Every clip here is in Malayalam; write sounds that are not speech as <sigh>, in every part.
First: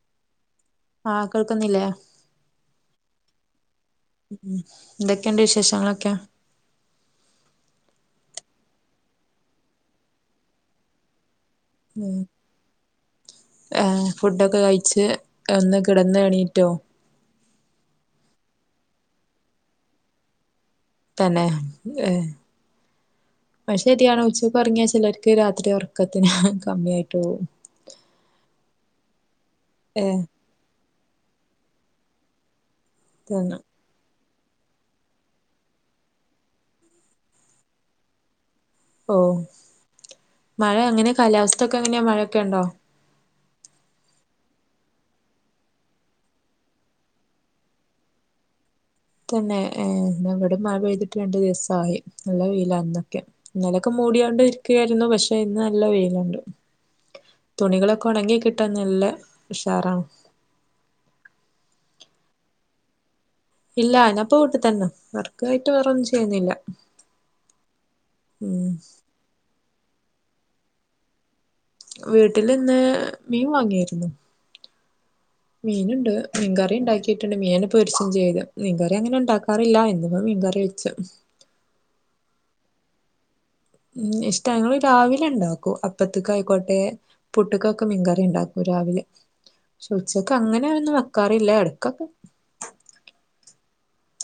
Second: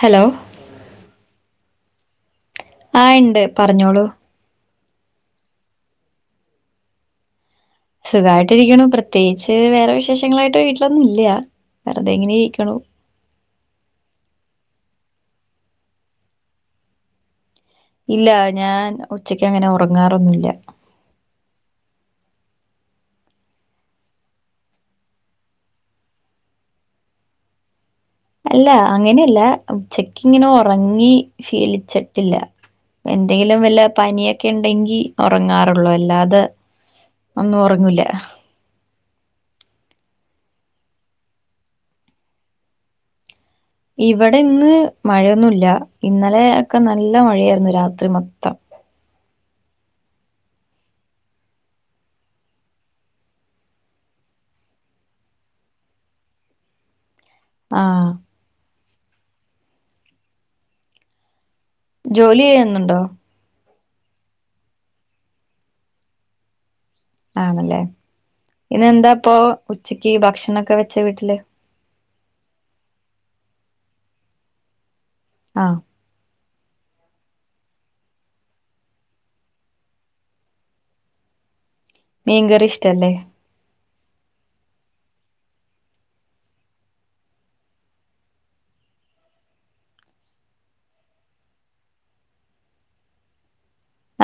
ഹലോ ആഹ് കേൾക്കുന്നില്ലേ ആഹ് ഇണ്ട് പറഞ്ഞോളൂ എന്തൊക്കെണ്ട് വിശേഷങ്ങളൊക്കെ? സുഖായിട്ട് ഇരിക്കണു പ്രത്യേകിച്ച് വേറെ വിശേഷങ്ങളായിട്ട് വീട്ടിലൊന്നും ഇല്ല വെറുതെ ഉം ഇങ്ങനെ ഇരിക്ക്ണു. ഫുഡൊക്കെ കഴിച്ച് ഒന്ന് കിടന്ന് എണീറ്റോ ഇല്ല ഞാൻ ഉച്ചക്ക് അങ്ങനെ ഉറങ്ങാറൊന്നുല്ല. തന്നെ ഏഹ് അയ് ശരിയാണ്. ഉച്ചക്ക് ഒർങ്ങിയാ ചെലോര്ക്ക് രാത്രി ഒർക്കത്തിന് കമ്മിയായ്ട്ടോവും <unintelligible> അല്ല അങ്ങനെയല്ല ഉച്ചക്ക് ഇങ്ങനെ ഒറങ്ങി ശീലിച്ചട്ടില്ല. തന്നെ എന്തെങ്കിലും വല്ല പനിയൊ ക്കെണ്ടെങ്കി ഒറങ്ങാറുള്ളൂ. അല്ലാതെ ഒന്നും ഒർങ്ങൂല. ഓഹ് മഴ അങ്ങനെ കാലാവസ്ഥൊക്കെ എങ്ങനെയാ മഴക്കെണ്ടോ? ഇവടെ ഇന്ന് മഴയൊന്നുല്ല. ഇന്നലെ ഒക്കെ നല്ല മഴയായിരുന്നു രാത്രി മൊത്തം തന്നെ എ ന്നാ ഇവടെ മഴ പെഴ്തിട്ട് രണ്ടു ദിവസായി നല്ല വെയിലാ ഇന്നൊക്കെ ഇന്നലൊക്കെ മൂടിയാണ്ട് ഇരിക്കായിരുന്നു. പശേ ഇന്ന് നല്ല വെയില്ണ്ട്. ആ തുണികളൊക്കെ ഒണങ്ങി കിട്ടാൻ നല്ല ഉഷാറാണ്. ജോലി എയ്യുന്നുണ്ടോ? ഇല്ല ഞാപ്പ വീട്ട് തന്നാ വർക്കായിട്ട് വേറോന്നും ചെയ്യുന്നില്ല. ആണല്ലേ ഉം ഇന്നെന്താ ഇപ്പൊ ഉച്ചക്ക് ഭക്ഷണെക്കെ വെച്ച വീട്ടില്? വീട്ടില് ഇന്ന് മീൻ വാങ്ങിര്ന്നു. ആ മീന്ണ്ട് മീൻകറി ഇണ്ടാക്കിയിട്ട്ണ്ട്. മീയന്നെ പൊര്ച്ചും ചെയ്ത് മീൻകറി അങ്ങനെ ഇണ്ടാക്കാറില്ല. ഇന്നിപ്പോ മീൻകറി വെച്ച്. മീൻകറി ഇഷ്ടല്ലേ ഉം ഇഷ്ട ഞങ്ങള് രാവിലെ ഉണ്ടാക്കും അപ്പത്തിക്ക് ആയിക്കോട്ടെ പുട്ടുക്കോക്കെ മീൻകറി ഇണ്ടാക്കൂ രാവിലെ പക്ഷെ ഉച്ചക്ക് അങ്ങനെ ഒന്നു വെക്കാറില്ല ഇടക്കൊക്കെ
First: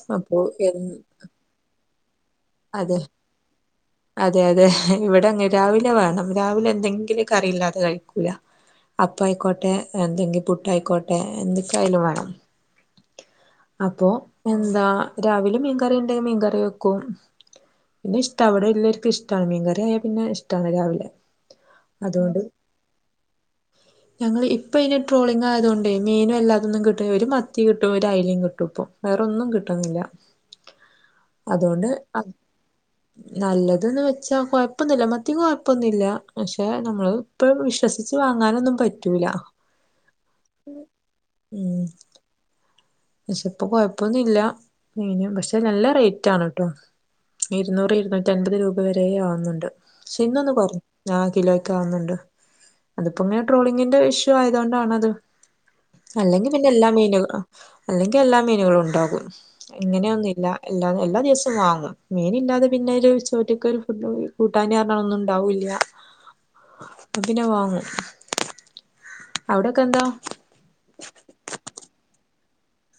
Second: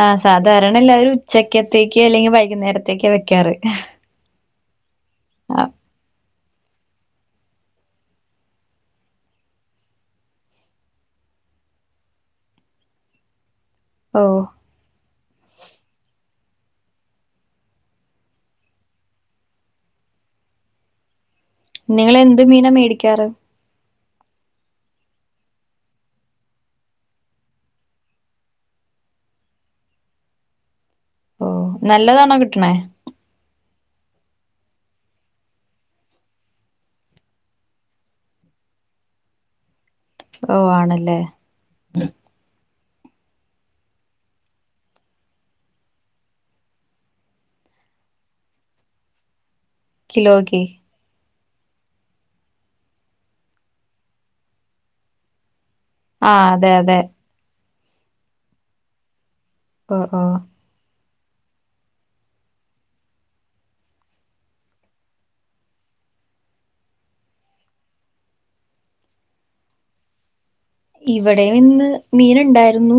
ആഹ് അപ്പൊ എ സാധാരണ എല്ലാവരും ഉച്ചക്കത്തേക്ക് അല്ലെങ്കി അതെ വൈകുന്നേരത്തേക്കെ വെക്കാറ് അതെ അതെ ഇവിട അങ്ങെ ആ, രാവിലെ വേണം രാവിലെ എന്തെങ്കിലും കറിയില്ലാതെ കഴിക്കൂല അപ്പായിക്കോട്ടെ എന്തെങ്കി പുട്ടായിക്കോട്ടെ എന്തൊക്കെ ആയാലും വേണം അപ്പൊ ഓ എന്താ രാവിലെ മീൻകറി ഉണ്ടെ മീൻകറി വെക്കും മീൻ ഇഷ്ട അവിടെല്ലെർക്കും ഇഷ്ടാണ് മീൻകറി ആയാൽ പിന്നെ ഇഷ്ടാണ് രാവിലെ നിങ്ങള് എന്ത് മീനാ മേടിക്കാറ് ഞങ്ങള് ഇപ്പ ഇനി ട്രോളിങ് ആയതുകൊണ്ടെ മീനുയെല്ലാതോന്നും കിട്ടുല ഒരു മത്തി കിട്ടും ഒരു അയലും കി ട്ടും പ്പൊ വേറോന്നും കിട്ടുന്നില്ല ഓ അതുകൊണ്ട് അ നല്ലതാണോ കിട്ടണേ നല്ലതന്ന് വെച്ചാ കൊഴപ്പോന്നുല്ല മത്തിക്ക് കൊഴപ്പോന്നുല്ല പക്ഷെ നമ്മള് ഇപ്പൊ വിശ്വസിച്ച് വാങ്ങാനൊന്നും പറ്റൂല ഓ ആണല്ലേ ഉം ക്ഷേ ഇപ്പൊ കൊഴപ്പൊന്നുല്ല മീന് പക്ഷെ നല്ല റേറ്റ് ആണെട്ടോ ഇരുന്നൂറ് ഇരുന്നൂറ്റി അൻപത് രൂപ വരെ ആവുന്നുണ്ട് ക്ഷേ ഇന്നോന്ന് കിലോക്ക് കുറഞ്ഞു ആഹ് കിലോക്ക് ആവുന്നുണ്ട് അതിപ്പോ ഇങ്ങനെ ട്രോളിങ്ങിന്റെ ഇഷ്യൂ ആയതൊണ്ടാണത് അല്ലെങ്കി ആഹ് പിന്നെ അതെ എല്ലാ അതെ മീനുക അല്ലെങ്കി എല്ലാ മീനുകളും ഉണ്ടാകും ഓ ഓ ഇങ്ങനെയൊന്നില്ല. എല്ലാ എല്ലാ ദിവസവും വാങ്ങും മീനില്ലാതെ പിന്നോരു ചോറ്റിക്കൊരു ഫുഡ് കൂട്ടാന് പറഞ്ഞ ഒന്നും ഉണ്ടാവൂല്ല ഇപ്പൊ പിന്നെ വാങ്ങും അവിടൊക്കെ എന്താ ഇവിടെയുന്ന് മീന് ഉണ്ടായിരുന്നു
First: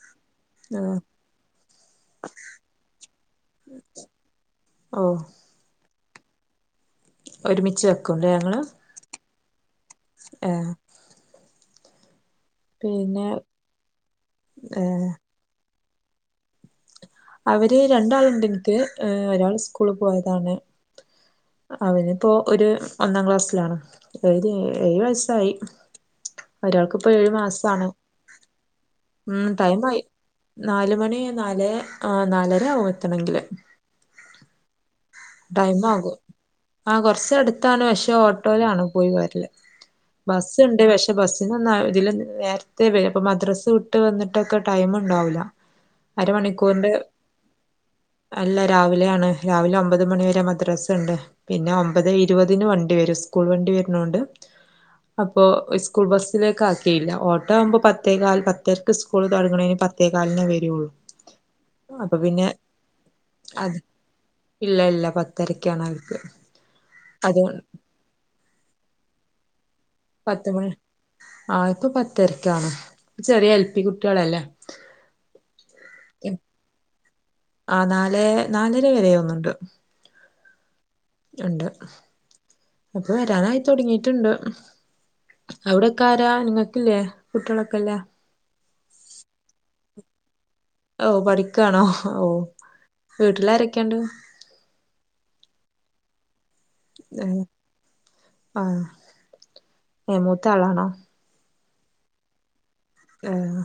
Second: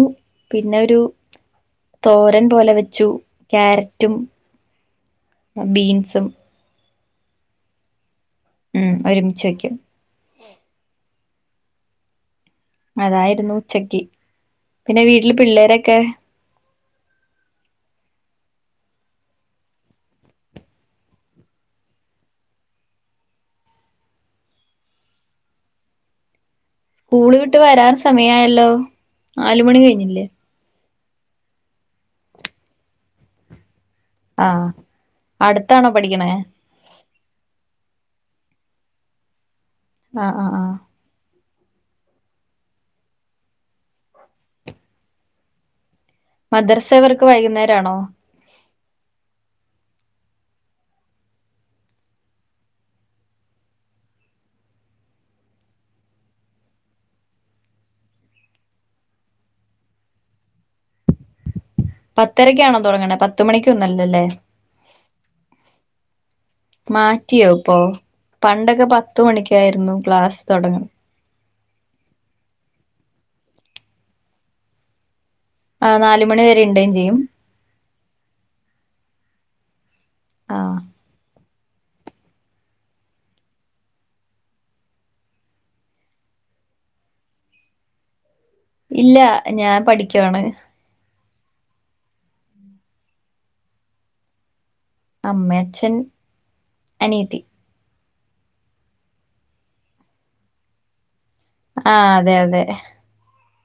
പിന്നെ ആഹ് ഒരു തോരൻ പോലെ വെച്ചു ക്യാരറ്റും ഓ ബീൻസും ഒരുമിച്ച് വയ്ക്കുല്ലേ ങ്ങള് ഉം ഒരുമിച്ച് വെക്കും ആഹ് പിന്നെ അതായിരുന്നു ഉച്ചക്ക് പിന്നെ വീട്ടില് പിള്ളേരൊക്കെ അവര് രണ്ടാളുണ്ട് എനിക്ക് ഒരാള് സ്കൂളി പോയതാണ് അവനിപ്പോ ഒരു ഒന്നാം ക്ലാസ്സിലാണ് ഒര് ഏഴ് വയസായി സ്കൂള് വിട്ട് വരാൻ സമയായല്ലോ നാല് മണി കഴിഞ്ഞില്ലേ നാലു മണി നാല് നാലര ആകും എത്തണെങ്കില് ആഹ് ടൈം അടുത്താണോ ആകും പഠിക്കണേ ആ കൊറച്ച് അടുത്താണ് പക്ഷെ ഓട്ടോയിലാണ് പോയി വരല് ആഹ് ബസ് ആഹ് ആഹ് ഇണ്ട് പക്ഷ് ബസ്സിൽന്ന ഇതിൽ നേരത്തെേ വരും അപ്പോ മദ്രസ്സ് വിട്ട് വന്നിട്ടൊക്കെ ടൈമുണ്ടാകില്ല <unintelligible> മദ്രസവർക്ക് വൈകുന്നേരം ആണോ അല്ല രാവിലെ ആണ് രാവിലെ ഒമ്പത് മണിവരെ മദ്രസ ഇണ്ട് പിന്നെ ഒമ്പത് ഇരുപതിന് വണ്ടി വരും സ്കൂൾ വണ്ടി വരുന്നോണ്ട് അപ്പൊ സ്കൂൾ ബസ്സിലേക്ക് ആക്കിയില്ല ഓട്ടോ ആവുമ്പോൾ പത്തേക്കാൽ പത്തരക്ക് സ്കൂൾ തുടങ്ങ്ണിന് പത് ത്തെ കാലിന് വരുള്ളൂ അപ്പൊ പിന്നെ പത്തരക്കാണോ തുടങ്ങണത് അത് പത്തുമണിക്കൊന്നും അല്ല ല്ലേ ഇല്ല ഇല്ല പത്തരക്കാണ് അവർക്ക് അത് മാറ്റിയോ കൊ ഇപ്പോ പണ്ടൊക്കെ പത്ത് മണിക്കായിരുന്നു ക്ലാസ് പത്തുമണി തുടങ്ങ ആ ഇപ്പൊ പത്തരക്കാണ് ചെറിയ എൽ പി കുട്ടികളല്ലേ ആ നാല് മണി വരെ ഇണ്ടെ ചെയ്യും ആ നാലേ നാലര വരെ തോന്നുന്നുണ്ട് ആഹ് ഇണ്ട് ഇപ്പൊ വരാനായിതുടങ്ങിയിട്ടുണ്ട് അവിടൊക്കെ ആരാ നിങ്ങക്കില്ലേ കുട്ടികളൊക്കെല്ലെ ഇല്ല ഞാൻ പഠിക്കുവാണ് ഓ പഠിക്കാണോ ഓ വീട്ടിലാരൊക്കെയുണ്ട്? അമ്മ അച്ഛൻ ഉം അനിയത്തി ആഹ് നീ മൂത്ത ആളാണോ? ആഹ് അതെ അതെ ഉം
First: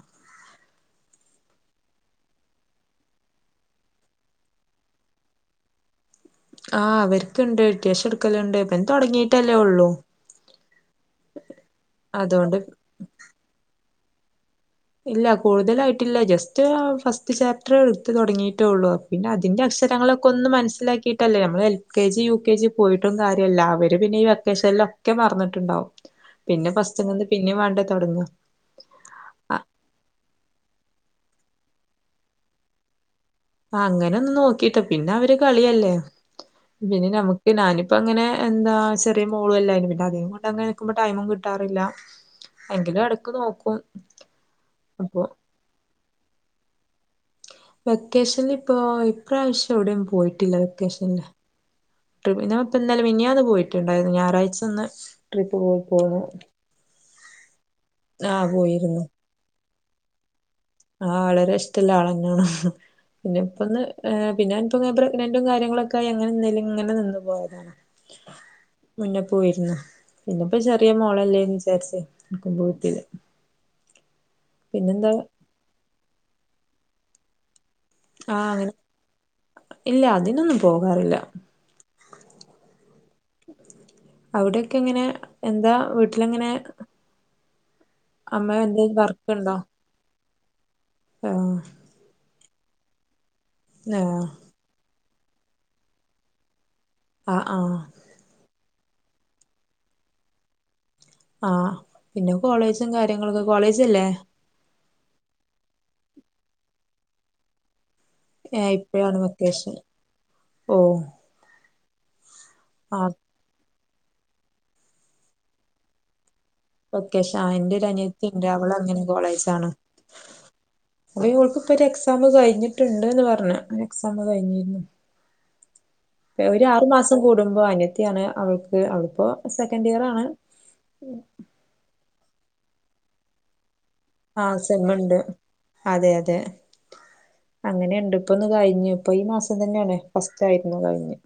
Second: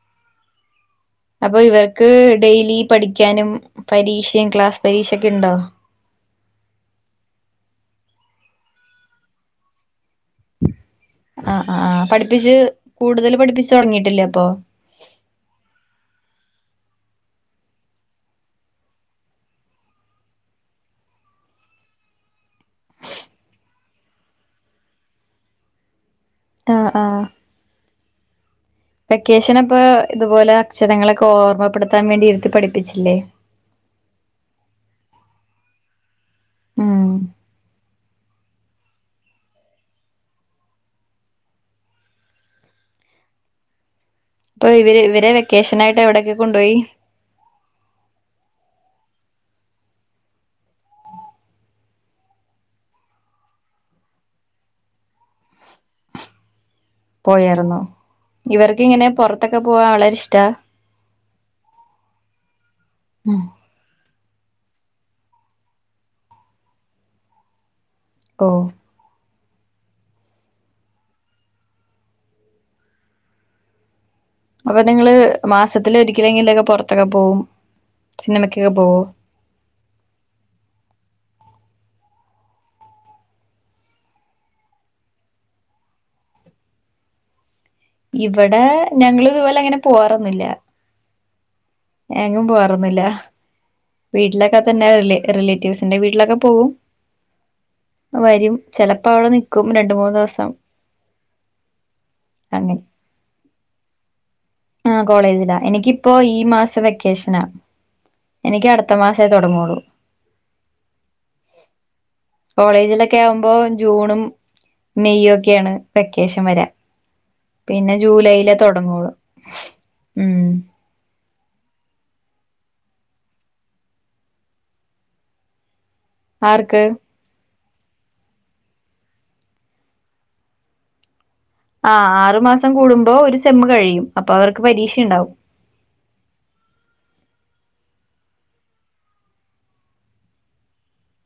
അപ്പൊ ഇവർക്ക് ഡെയിലി പഠിക്കാനും പരീക്ഷയും ക്ലാസ് പരീക്ഷൊക്കെ ഉണ്ടോ? ആഹ് അവർക്കുണ്ട് അത്യാവശ്യം എടുകലുണ്ട് ഇപ്പൊ തുടങ്ങിയിട്ടേ ഒള്ളു ആ ആ ആ പഠിപ്പിച്ച് അതുകൊണ്ട് കൂടുതൽ പഠിപ്പിച്ചു തുടങ്ങിട്ടില്ലേ അപ്പൊ? ഇല്ല കൂടുതലായിട്ടില്ല ജസ്റ്റ് ആ ഫസ്റ്റ് ചാപ്റ്റർ എടുത്ത് തുടങ്ങിട്ടേള്ളൂ അ പിന്നെ അതിൻ്റെ അക്ഷരങ്ങളൊക്കൊന്ന് മനസ്സിലാക്കിയിട്ടല്ലേ നമ്മൾ എൽകെജി യുകെജി പോയിട്ടും കാര്യല്ല അവർ പിന്നെ ഇവ കേശലിനൊക്കെ മറന്ന്ട്ടുണ്ടാവും പിന്നെ ആഹ് ആഹ് ഫസ്റ്റ്ങ്ങ്ന്ന് പിന്നെയും വേണ്ട തൊടങ്ങ വെക്കേഷൻ ഇപ്പൊ ഇതുപോലെ അക്ഷരങ്ങളൊക്കെ ഓർമ്മപ്പെടുത്താൻ വേണ്ടി ഇരുത്തി പഠിപ്പിച്ചില്ലേ? അങ്ങനെ ഒന്ന് നോക്കിയിട്ട് പിന്നെ അവര് കളിയല്ലേ ഉം പിന്നെ നമുക്ക് ഞാനിപ്പൊ ഇങ്ങനെ എന്താ ചെറിയ മോളും അല്ലെ പിന്നെ അതിന് കൊണ്ട് അങ്ങനെ ക്കും ടൈമും കിട്ടാറില്ല എങ്കിലും എടക്ക് നോക്കും ഇപ്പൊ ഇവര് അപ്പൊ ഇവരെ വെക്കേഷനായിട്ട് എവിടെയൊക്കെ കൊണ്ടോയി? വെക്കേഷനിൽ ഇപ്പോ ഇപ്രാവശ്യം എവിടെയും പോയിട്ടില്ല വെക്കേഷനില് ട്രിപ്പ് ഇപ്പോ ഇന്നലെ മിഞ്ഞാന്ന് പോയിട്ടുണ്ടായിരുന്നു ഞായറാഴ്ച ഒന്ന് ട്രിപ്പ് പോയി പോന്നു പോയാർന്നു ആഹ് ഇവർക്ക് പോയിരുന്നു ഇങ്ങനെ പൊറത്തൊക്കെ പോവാ വളരെ ഇഷ്ടാ? ആഹ് വളരെ ഇഷ്ടല്ല ആളന്നെയാണ് ഹ് പിന്നെ ഉം ഇപ്പൊന്ന് പിന്നെ ഇൻക് ഇപ്പോ പ്രെ്നന്റ കാര്യങ്ങളൊക്കെയി അങ്ങനെ നില നിന്ന് പോയതാണ് ഓഹ് മുന്നേ പോയിരുന്നു പിന്നെപ്പോ ചെറിയ മോളല്ലേന്ന് വിചാരിച് എങ്ങട്ടും പോയിട്ടില്ല അപ്പൊ പിന്നെന്താ നിങ്ങള് മാസത്തില ഒരിക്കലെങ്കിലൊക്കെ പൊറത്തൊക്കെ പോകും? ആഹ് അങ്ങനെ ഇല്ല അതിനൊന്നും പോകാറില്ല അവിടൊക്കെ എങ്ങനെ എന്താ വീട്ടിലെങ്ങനെ? അമ്മ ഇവിടെ എന്തേലും ഞങ്ങള് ഇതുപോലെ ഇങ്ങനെ പോവാറൊന്നുല്ല ഓഹ് എങ്ങും പോവാറൊന്നില്ല ആഹ് വീട്ടിലൊക്കെ തന്നെ റി റിലേറ്റീവ്സിന്റെ വീട്ടിലൊക്കെ പോകും ആഹ് ആഹ് വരും ചെലപ്പോവിടെ നിക്കും രണ്ടു മൂന്ന്സം ആഹ് പിന്നെ കോളേജും കാര്യങ്ങളൊകെ കോളേജില്ലേ? ആ കോളേജില്ലാ എനിക്കിപ്പോ ഈ മാസ വെക്കേഷനാ ഏഹ് എനിയ്ക്കടുത്ത ഇപ്പഴാണ് മാസേ വെക്കേഷൻ തൊടങ്ങള്ളു ഓ ആഹ് കോളേജിലൊക്കെയാവുമ്പോ ജൂണും മെയും ഒക്കെയാണ് വെക്കേഷൻ വരാ ഓക്കെ ഷാന്റെരു പിന്നെ ജൂലൈയിലേ അനിയത്തിണ്ടാവള ങ്ങനെ തൊടങ്ങുള്ളൂ കോളേജാണ് ഉം ഇയോൾക്ക് പ്പൊരു എക്സാമ് കയി ഞ്ഞിട്ടുണ്ട്ന്ന് പറഞ്ഞെ ന്ന് എക്സാം കയിഞ്ഞിരുന്ന് എവ്ടെ ആർക്ക് ആറ് മാസ് ത് കൂടുമ്പാ അനിയത്തിയാണ് അവൾക്ക് അവൾപ്പോ സെക്കൻഡിയറാണ് ആ ആറു മാസം കൂടുമ്പോ ഒരു സെമ്മ് കഴിയും ആഹ് അപ്പവർക്ക് സെമ്മുണ്ട് പരീക്ഷണ്ടാവും അതെ അതെ അങ്ങനെയുണ്ട് ഇപ്പൊന്ന് കഴിഞ്ഞു ഇപ്പൊ ഈ മാസം തന്നെയാണേ ഫസ്റ്റ് ആയിരുന്നു കഴിഞ്ഞു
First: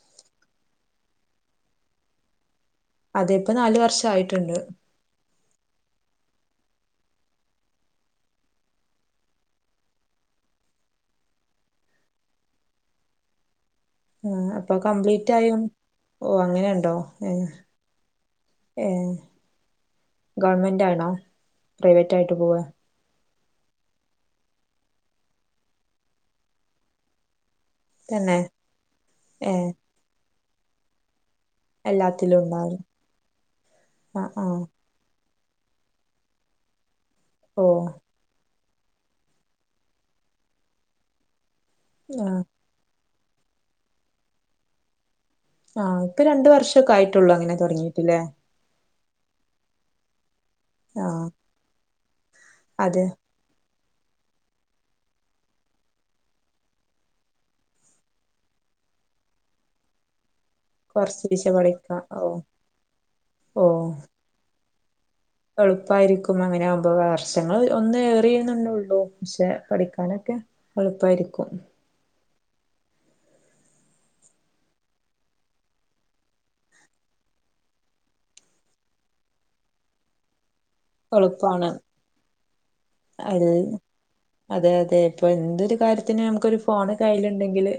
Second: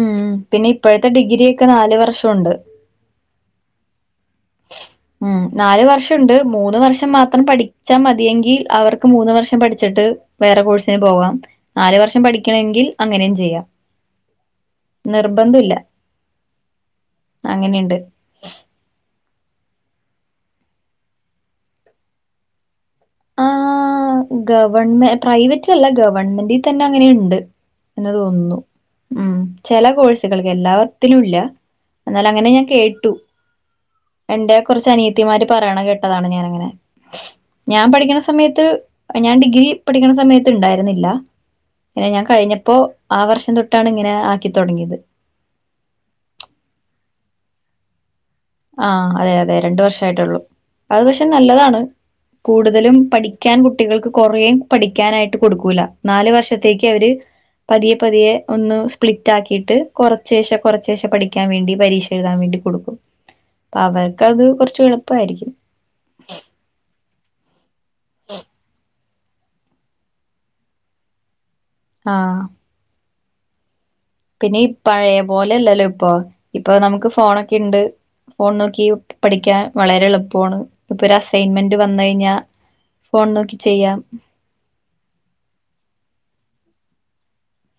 ഉംഹ് പിന്നെ ഇപ്പോഴത്തെ ഡിഗ്രിയൊക്കെ നാല് വർഷോണ്ട് അതെ പ്പ നാല് വർഷായിട്ട്ണ്ട് ഉംഹ് നാല് വർഷംണ്ട് മൂന്ന് വർഷം മാത്രം പഠിച്ചാ മതിയെങ്കി അവർക്ക് മൂന്ന് വർഷം പഠിച്ചിട്ട് വേറെ കോഴ്സിന് പോവാാം നാലു വർഷം പഠിക്കണങ്കിൽ അങ്ങനെയും ചെയ്യാം ആഹ് പ്പൊ കംപ്ലീറ്റായൊ നിർബന്ധം ഇല്ല ഓഹ് അങ്ങനെ ണ്ടോ ഏഹ് അങ്ങനെയുണ്ട് ഏഹ് ഗവൺമെന്റാണോ പ്രൈവറ്റായിട്ട് പോവ ആഹ് ഗവൺമെ പ്രൈവറ്റല്ല ഗവൺമെന്റി തന്നെ അങ്ങനെണ്ട് ന്ന് തന്നെ തോൻന്നു ഉം ഏഹ് ചെല കോഴ്സുകൾക്ക് എല്ലാവ്ത്തിലുല്ല എല്ലാത്തിലും ന്നാലങ്ങനെ ഞാൻ ഉണ്ടാവും കേട്ടു ആ ആ എന്റെ കുറച്ചനിയ ത്തിമാര് പറയണകേട്ടതാണ് ഞാനങ്ങനെ ഓ ഞാൻ പഠിക്കണ സമയത്ത് ഞാൻ ഡിഗ്രി പഠിക്കണ സമയത്ത് ഇ ണ്ടായിരുന്നില്ല എഹ് ഞാൻ ആ കഴിഞ്ഞ പ്പോ ആ വർഷം തൊട്ടാണ് ഇങ്ങനെ ആക്കി തുടങ്ങിയത് ആഹ് ഇപ്പ രണ്ട് വർഷക്കെ ആയിട്ടുള്ളൂ അങ്ങനെ തുടങ്ങിയിട്ട് ല്ലേ ആഹ് അതെ അതെ രണ്ട് വർഷായിട്ടുള്ളൂ അത് ആ പക്ഷെ നല്ലതാണ് കൂടുതലും അതെ പഠി ക്യാൻ കുട്ടികൾക്ക് കുറേ പഠിക്കാനായിട്ട് കൊടുക്കൂല്ല നാല് വർഷത്തേക്കവര് പതിയെ പതിയെ ഒന്ന് സ്പ്ലിറ്റാക്കിയിട്ട് കൊറ ശേഷം കുറച്ചേശെ പഠിയ്ക്കാൻ കൊറച്ചീശെ വേണ്ടി പഠിക്കാം പരീക്ഷ ഓ എഴുതാൻ വേണ്ടി കൊടുക്കും ഓ അവർക്കത് കൊറച്ചെളുപ്പായിരിക്കും എളുപ്പായിരിക്കും അങ്ങയാമ്പോ വർഷങ്ങൾ ഒന്ന് ഏറിയുന്നുള്ളൂ ക്ഷെ പഠിക്കാനൊക്കെ എളുപ്പായിരിക്കും ആഹ് പിന്നെ പഴയ പോലല്ലല്ലോ പ്പൊ ഇപ്പോ നമുക്ക് ഫോണൊക്കെണ്ട് ഫോൺ നോക്കി പഠിക്കാൻ വളരെ ളുപ്പാണ് എളുപ്പാണ് ഇപ്പൊരസൈൻമെന്റ് വന്നയിഞ്ഞാൽ ഫോൺ അത് നോക്കി ചെയ്യാം അതെ അതെ പ്പൊന്തൊരു കാര്യത്തിന് ന്നമ്ക്കൊരു ഫോണ് കയ്യിലുണ്ടെങ്കില്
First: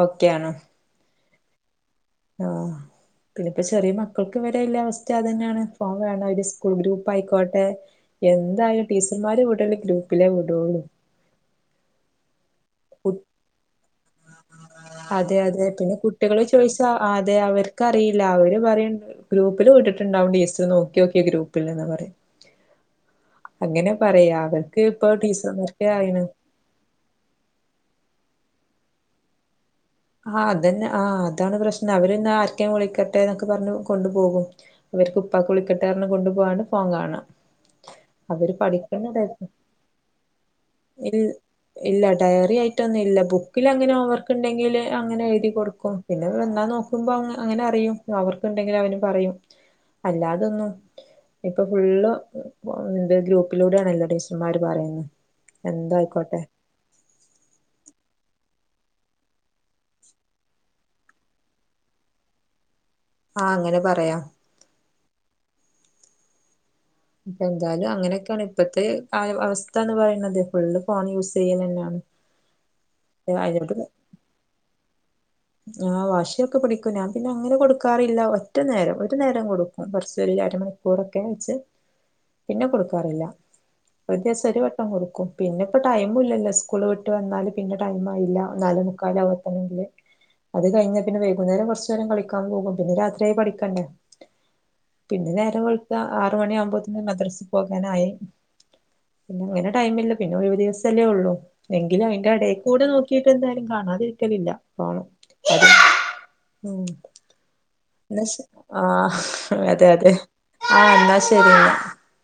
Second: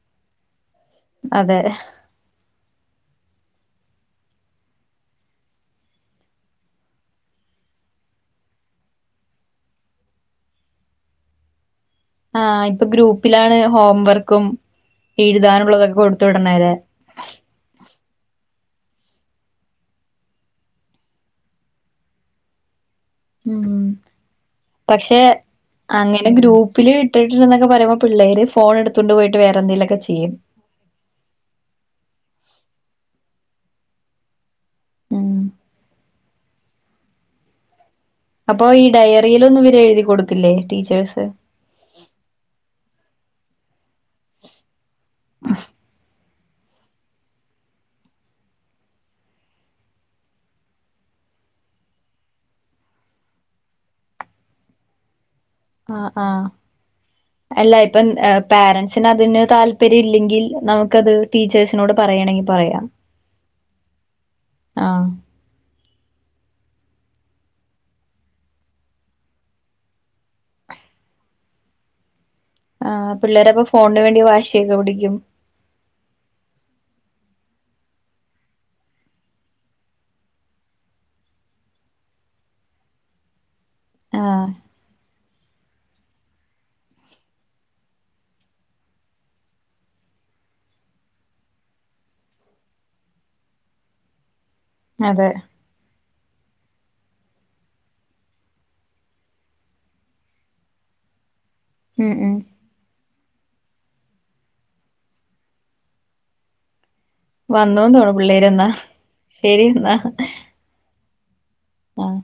ഓക്കെ ആണ് അതെ ഹ് ആഹ് പ്നിപ്പോ ചെറിയ മക്കൾക്കും വരെ ല്ല വസ്ഥ അതന്നാണ് ഫോൺ കാരണം സ്കൂൾ ഗ്രൂപ്പ് പ്പയിക്കോട്ടെ എന്തായാലും ടീച്ചർമാരെ വിടണെ ഗ്രൂപ്പിലേ വിടൂ ആഹ് ഇപ്പൊ ഗ്രൂപ്പിലാണ് ഹോം വർക്കും എഴുതാനുള്ളതൊക്കെ കൊടുത്ത് വിടണലെ ആഹ് അതെ അവർക്കറിയില്ല അവര് പറയണ്ട് ഗ്രൂപ്പിൽ വിട്ടിട്ട്ണ്ടാകും ടീച്ചർ നോക്കിയോക്കി ഗ്രൂപ്പിലിന്ന് പറയും ഉം അങ്ങനെ പറയാ അവർക്ക്‌ പ്പൊ ടീച്ചർമാർക്കേയിണ് പില് ഇട്ടിട്ട്ല്ലനൊക്കെ പറുമ്പോ പിള്ളേര് ഫോണെടുത്തൊണ്ട് പോയിട്ട് വേറെന്തങ്കിലൊക്കെ ച്ചെ ആഹ് അതന്നെ ആഹ് അതാണ് പ്രശ്നം അവരെന്നെ ആർക്കെയും വിളിക്കട്ടെ എന്നൊക്കെ പറഞ്ഞു കൊണ്ടു പോകും അവർക്ക് ഉം ഉപ്പാക്ക് വിളിക്കട്ടെർഞ് കൊണ്ടു പോവാണ് ഫോൺ കാണാ അവര് അപ്പൊ ഈ പഠിക്കണ ടൈ ഡയറിയിലൊന്നും ഇവരെ എഴുതി കൊടുക്കില്ലേ ഇൽ ടീച്ചേഴ്സ് ഇല്ല ഡയറി ആയിട്ടൊന്നും ഇല്ല ബുക്കിൽ അങ്ങനെ ഹോംവർക്ക് ഉണ്ടെങ്കില് അങ്ങനെ എഴുതി കൊടുക്കും പിന്നെ എന്താ നോക്കുമ്പോ അങ്ങനെ അറിയും ഹോംവർക്ക് ഉണ്ടെങ്കിൽ അവനും പറയും അല്ലാതൊന്നും ഇപ്പൊ ഫുള്ള് ത് ഗ്രൂപ്പിലൂടെ ആണല്ലോ ടീച്ചർമാര് പറയുന്ന ആഹ് ആഹ് അല്ല ഇപ്പം പേരൻറ്സിന് അതിന് താല്പര്യം ഇല്ലെങ്കിൽ നമുക്കത് ടീച്ചേഴ്സ് നോട്‌ പറയണെങ്കി പറയാം ആഹ് അങ്ങനെ പറയാം ആഹ് ഇപ്പ എന്തായാലും അങ്ങനെയൊക്കെയാണ് ഇപ്പത്തെ ആയ് അവസ്ഥ എന്ന് പറയുന്നത് ഫുള്ള് ഫോൺ യൂസ് ചെയ്യല്ന്നെണ് ആഹ് പിള്ളേരപ്പോ ഫോണിന് വേണ്ടി വാശി ഒക്കെ പിടിക്കും ആഹ് വാശിയൊക്ക പിടിക്കും ഞാൻ പിന്നെ അങ്ങനെ കൊടുക്കാറില്ല ഒറ്റ നേരം ഒരു നേരം കൊടുക്കും കുറച്ചു അരമണി ഉറക്കേച് പിന്നെ കൊടുക്കാറില്ല ഒരു ദിവസം ആഹ് ഒരു വട്ടം കൊടുക്കും പിന്നെ ഇപ്പ ടൈം ഇല്ലാലോ സ്കൂള് വിട്ട് വന്നാലും പിന്നെ ടൈം ആയില്ല ന്നാലും കാലാവത്തന്നേല്ലേ അത് കഴിഞ്ഞ പിന്നെ വൈകുന്നേരം കുറച്ചു നേരം കളിക്കാൻ പോകും പിന്നെ രാത്രിയായ പഠിക്കണ്ടേ അതെ പിന്നെ നേരം വെള്ത്താ ആറു മണിയാവുമ്പോത്തിന്ന് മദ്രസ്സ്ക്ക് പോകാനായി പിന്നെ പിന്നെ ടൈമില്ല പിന്നെ ഒരു ഒരീസല്ലേ ഉള്ളു എങ്കിലും ഉം അയിന്റെ ഉം എടേക്കൂടേ നോക്കിയിട്ട് എന്തായാലും കാണാതിരിക്കലില്ല പോണം <inaudible> ഉം വന്നൂന്ന് തോന്നുന്നു എന്നാ ശ് പിള്ളേരെന്നാ ആഹ് ശരി അതെ എന്നാ അതെ ആഹ് എന്നാ ശരിന്നാ ആഹ്